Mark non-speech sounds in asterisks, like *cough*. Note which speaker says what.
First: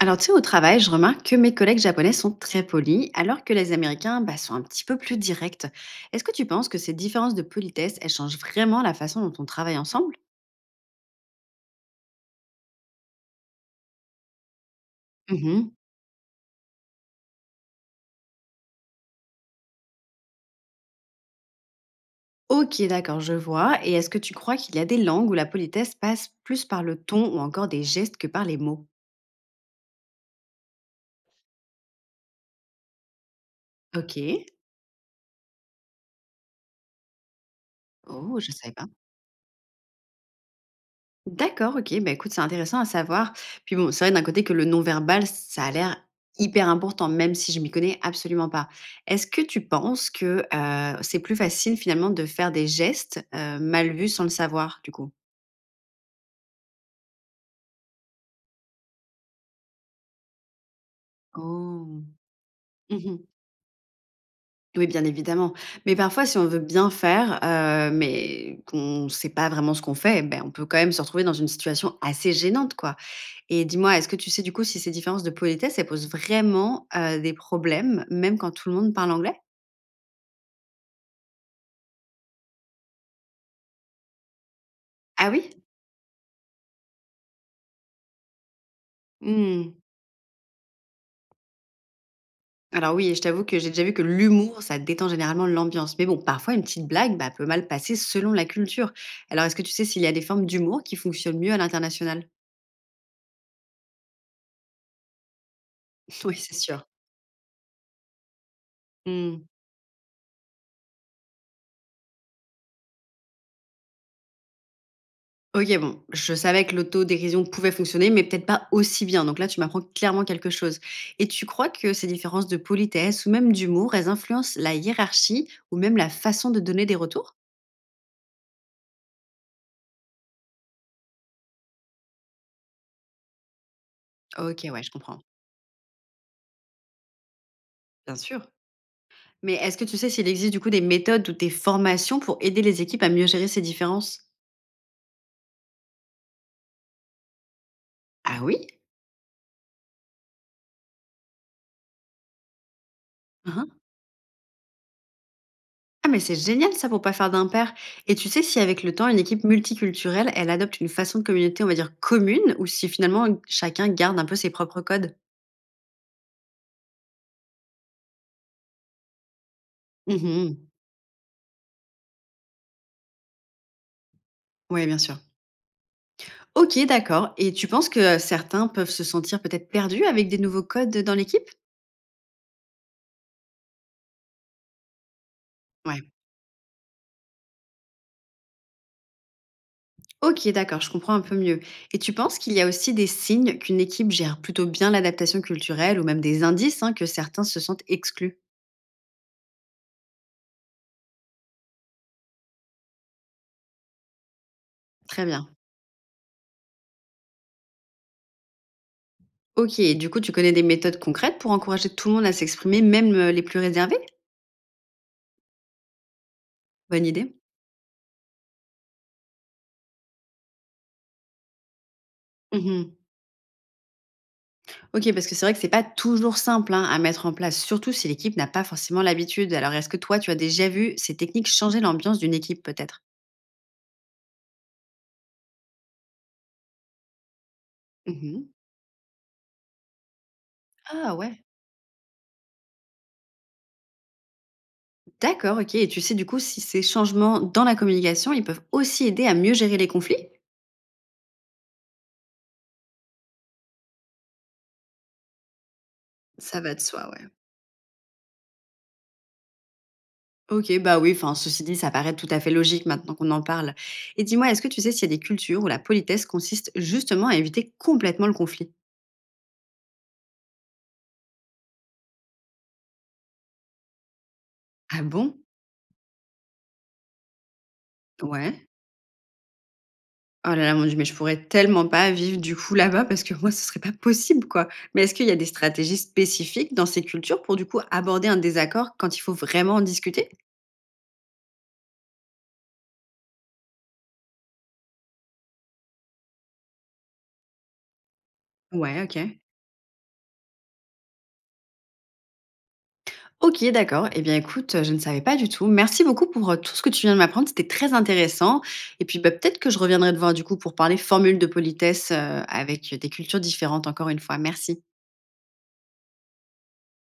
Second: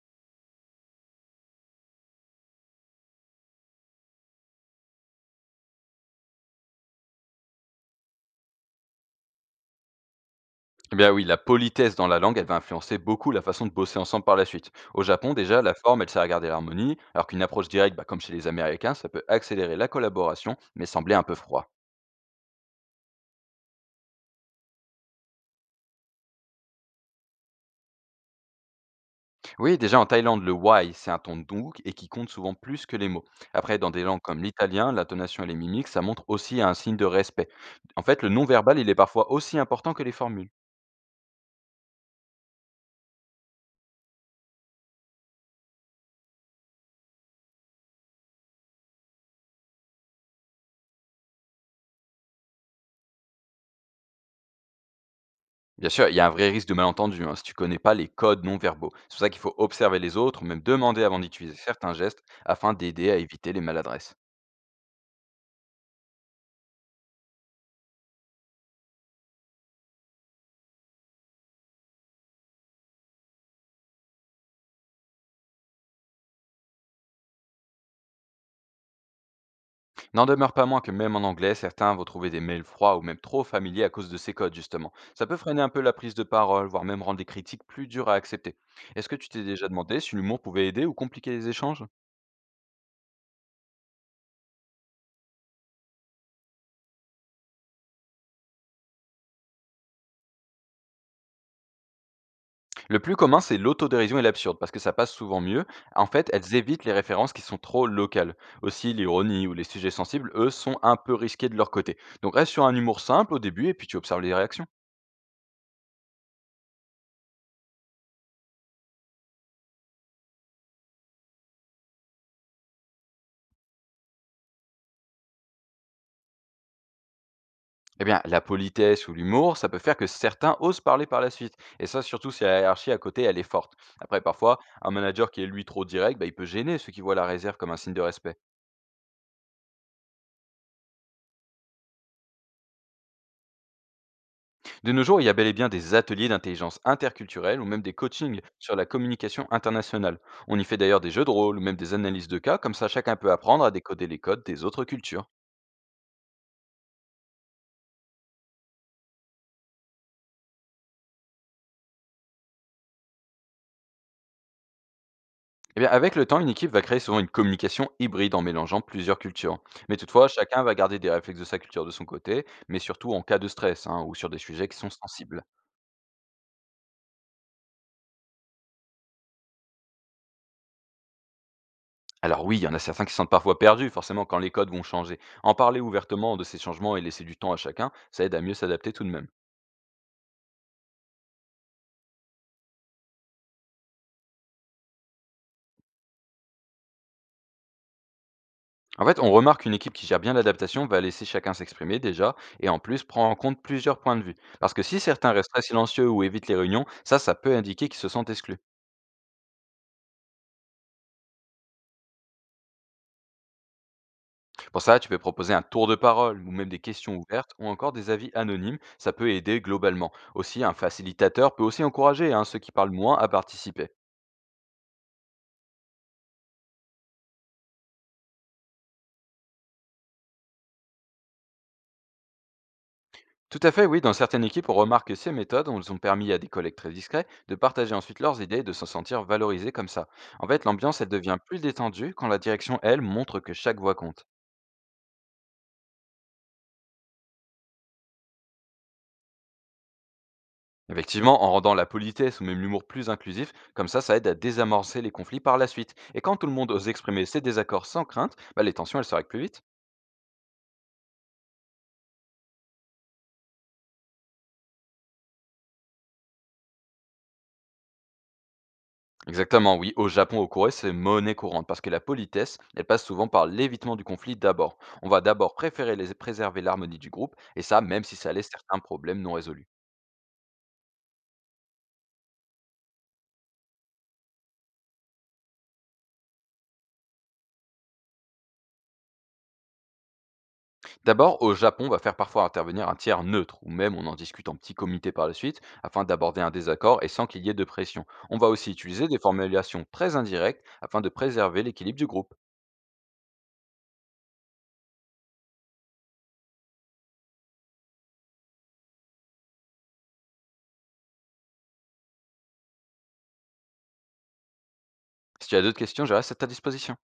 Speaker 1: Alors, tu sais, au travail, je remarque que mes collègues japonais sont très polis, alors que les Américains bah, sont un petit peu plus directs. Est-ce que tu penses que ces différences de politesse, elles changent vraiment la façon dont on travaille ensemble?
Speaker 2: Eh bien oui, la politesse dans la langue, elle va influencer beaucoup la façon de bosser ensemble par la suite. Au Japon, déjà,
Speaker 1: Mhm.
Speaker 2: la forme, elle sert à garder l'harmonie, alors qu'une approche directe, bah, comme chez les Américains, ça peut accélérer la collaboration, mais sembler un peu froid.
Speaker 1: Ok, d'accord, je vois. Et est-ce que tu crois qu'il y a des langues où la politesse passe plus par le ton ou encore des gestes que par les mots?
Speaker 2: Oui, déjà en Thaïlande, le why, c'est un ton doux et qui compte souvent plus que les mots. Après, dans des
Speaker 1: Ok.
Speaker 2: langues comme l'italien, l'intonation et les mimiques, ça montre aussi un signe de respect. En fait, le
Speaker 1: Oh, je savais
Speaker 2: non-verbal,
Speaker 1: pas.
Speaker 2: il est parfois aussi important que les formules.
Speaker 1: D'accord, OK. Bah, écoute, c'est intéressant à savoir. Puis bon, c'est vrai d'un côté que le non-verbal, ça a l'air hyper important, même si je m'y connais absolument pas. Est-ce que tu penses que, c'est plus facile finalement de faire des gestes, mal vus sans le savoir, du coup?
Speaker 2: Bien sûr, il y a un vrai risque de malentendu hein, si tu connais pas les codes non verbaux. C'est pour ça qu'il faut observer les autres ou même demander avant d'utiliser certains
Speaker 1: Oh.
Speaker 2: gestes afin d'aider à
Speaker 1: Mmh.
Speaker 2: éviter les maladresses.
Speaker 1: Oui, bien évidemment. Mais parfois, si on veut bien faire, mais qu'on ne sait pas vraiment ce qu'on fait, ben on peut quand même se retrouver dans une situation assez gênante, quoi. Et dis-moi, est-ce que tu sais du coup si ces différences de politesse, elles posent vraiment, des problèmes, même quand tout le monde parle anglais?
Speaker 2: N'en demeure pas moins que même en anglais, certains vont trouver des mails froids ou même trop familiers à cause de ces codes justement. Ça
Speaker 1: Ah
Speaker 2: peut
Speaker 1: oui?
Speaker 2: freiner un peu la prise de parole, voire même rendre les critiques plus dures à accepter. Est-ce que tu t'es déjà
Speaker 1: Mmh.
Speaker 2: demandé si l'humour pouvait aider ou compliquer les échanges?
Speaker 1: Alors oui, et je t'avoue que j'ai déjà vu que l'humour, ça détend généralement l'ambiance. Mais bon, parfois une petite blague, bah, peut mal passer selon la culture. Alors est-ce que tu sais s'il y a des formes d'humour qui fonctionnent mieux à l'international?
Speaker 2: Le plus commun, c'est l'autodérision et l'absurde, parce que ça passe souvent mieux. En
Speaker 1: *laughs*
Speaker 2: fait,
Speaker 1: Oui, c'est
Speaker 2: elles évitent
Speaker 1: sûr.
Speaker 2: les références qui sont trop locales. Aussi,
Speaker 1: Mmh.
Speaker 2: l'ironie ou les sujets sensibles, eux, sont un peu risqués de leur côté. Donc reste sur un humour simple au début et puis tu observes les réactions.
Speaker 1: OK, bon, je savais que l'autodérision pouvait fonctionner, mais peut-être pas aussi bien. Donc là, tu m'apprends clairement quelque chose. Et tu crois que ces différences de politesse ou même d'humour, elles influencent la hiérarchie ou même la façon de donner des retours?
Speaker 2: Eh bien, la politesse ou l'humour, ça peut faire que certains osent parler par la suite. Et ça, surtout si la hiérarchie à côté, elle est forte. Après, parfois,
Speaker 1: OK, ouais, je
Speaker 2: un
Speaker 1: comprends.
Speaker 2: manager qui est lui trop direct, bah, il peut gêner ceux qui voient la réserve comme un signe de
Speaker 1: Bien
Speaker 2: respect.
Speaker 1: sûr. Mais est-ce que tu sais s'il existe du coup des méthodes ou des formations pour aider les équipes à mieux gérer ces différences?
Speaker 2: De nos jours, il y a bel et bien des ateliers d'intelligence interculturelle ou même des
Speaker 1: Ah
Speaker 2: coachings
Speaker 1: oui?
Speaker 2: sur la communication internationale. On y fait d'ailleurs des jeux de rôle ou même des analyses de cas, comme ça chacun peut
Speaker 1: Hein,
Speaker 2: apprendre
Speaker 1: hein.
Speaker 2: à décoder les codes des autres cultures.
Speaker 1: Ah mais c'est génial ça pour pas faire d'impair. Et tu sais si avec le temps, une équipe multiculturelle, elle adopte une façon de communauté, on va dire, commune, ou si finalement chacun garde un peu ses propres codes?
Speaker 2: Eh bien, avec le temps, une équipe va créer souvent une communication hybride en mélangeant plusieurs cultures. Mais
Speaker 1: Mmh
Speaker 2: toutefois,
Speaker 1: mh.
Speaker 2: chacun va garder des réflexes de sa culture de son côté, mais surtout en cas de stress hein, ou sur des sujets qui
Speaker 1: Ouais,
Speaker 2: sont
Speaker 1: bien sûr.
Speaker 2: sensibles.
Speaker 1: OK, d'accord, et tu penses que certains peuvent se sentir peut-être perdus avec des nouveaux codes, dans l'équipe?
Speaker 2: Alors oui, il y en a certains qui se sentent parfois perdus, forcément, quand les codes vont changer. En parler
Speaker 1: Ouais.
Speaker 2: ouvertement de ces changements et laisser du temps à chacun, ça aide à mieux s'adapter tout de même.
Speaker 1: OK, d'accord, je comprends un peu mieux, et tu penses qu'il y a aussi des signes qu'une équipe gère plutôt bien l'adaptation culturelle ou même des indices, hein, que certains se sentent exclus?
Speaker 2: En fait, on remarque qu'une équipe qui gère bien l'adaptation va laisser chacun s'exprimer déjà et en plus prend en compte plusieurs points de vue. Parce que si
Speaker 1: Très
Speaker 2: certains
Speaker 1: bien.
Speaker 2: restent très silencieux ou évitent les réunions, ça peut indiquer qu'ils se sentent exclus.
Speaker 1: OK, et du coup, tu connais des méthodes concrètes pour encourager tout le monde à s'exprimer, même, les plus réservés?
Speaker 2: Pour ça, tu peux proposer un tour de parole ou même des
Speaker 1: Bonne
Speaker 2: questions
Speaker 1: idée.
Speaker 2: ouvertes ou encore des avis anonymes. Ça peut aider globalement. Aussi, un facilitateur peut aussi encourager hein, ceux qui parlent
Speaker 1: Mmh.
Speaker 2: moins à participer.
Speaker 1: OK, parce que c'est vrai que c'est pas toujours simple, hein, à mettre en place, surtout si l'équipe n'a pas forcément l'habitude. Alors est-ce que toi, tu as déjà vu ces techniques changer l'ambiance d'une équipe peut-être?
Speaker 2: Tout à fait, oui. Dans certaines équipes, on remarque que ces méthodes ont permis à des collègues très discrets de partager ensuite
Speaker 1: Mmh.
Speaker 2: leurs idées et de se sentir valorisés comme ça. En fait, l'ambiance, elle
Speaker 1: Ah
Speaker 2: devient
Speaker 1: ouais,
Speaker 2: plus détendue quand la direction, elle, montre que chaque voix compte.
Speaker 1: d'accord, OK, et tu sais du coup si ces changements dans la communication, ils peuvent aussi aider à mieux gérer les conflits?
Speaker 2: Effectivement, en rendant la politesse ou même l'humour plus inclusif, comme ça aide à désamorcer les conflits par la suite. Et quand tout le
Speaker 1: Ça
Speaker 2: monde
Speaker 1: va de
Speaker 2: ose
Speaker 1: soi, ouais.
Speaker 2: exprimer ses désaccords sans crainte, bah, les tensions, elles s'arrêtent plus vite.
Speaker 1: OK, bah oui, enfin ceci dit, ça paraît tout à fait logique maintenant qu'on en parle. Et dis-moi, est-ce que tu sais s'il y a des cultures où la politesse consiste justement à éviter complètement le conflit?
Speaker 2: Exactement, oui. Au Japon, au Corée, c'est monnaie courante parce que la politesse, elle passe souvent par l'évitement du conflit d'abord.
Speaker 1: Ah
Speaker 2: On va
Speaker 1: bon?
Speaker 2: d'abord préférer préserver l'harmonie du groupe, et ça, même si ça laisse
Speaker 1: Ouais.
Speaker 2: certains problèmes non résolus.
Speaker 1: Oh là là, mon Dieu, mais je pourrais tellement pas vivre du coup là-bas parce que moi, ce serait pas possible, quoi. Mais est-ce qu'il y a des stratégies spécifiques dans ces cultures pour du coup aborder un désaccord quand il faut vraiment en discuter?
Speaker 2: D'abord, au Japon, on va faire parfois intervenir un tiers neutre, ou même on en discute en petit comité par la suite, afin d'aborder un désaccord et sans qu'il y ait de pression. On va aussi
Speaker 1: Ouais,
Speaker 2: utiliser
Speaker 1: OK.
Speaker 2: des formulations très indirectes afin de préserver l'équilibre du groupe.
Speaker 1: OK, d'accord. Eh bien, écoute, je ne savais pas du tout. Merci beaucoup pour tout ce que tu viens de m'apprendre. C'était très intéressant. Et puis, bah, peut-être que je reviendrai te voir du coup pour parler formule de politesse avec des cultures différentes encore une fois. Merci.
Speaker 2: Si tu as d'autres questions, je reste à ta disposition.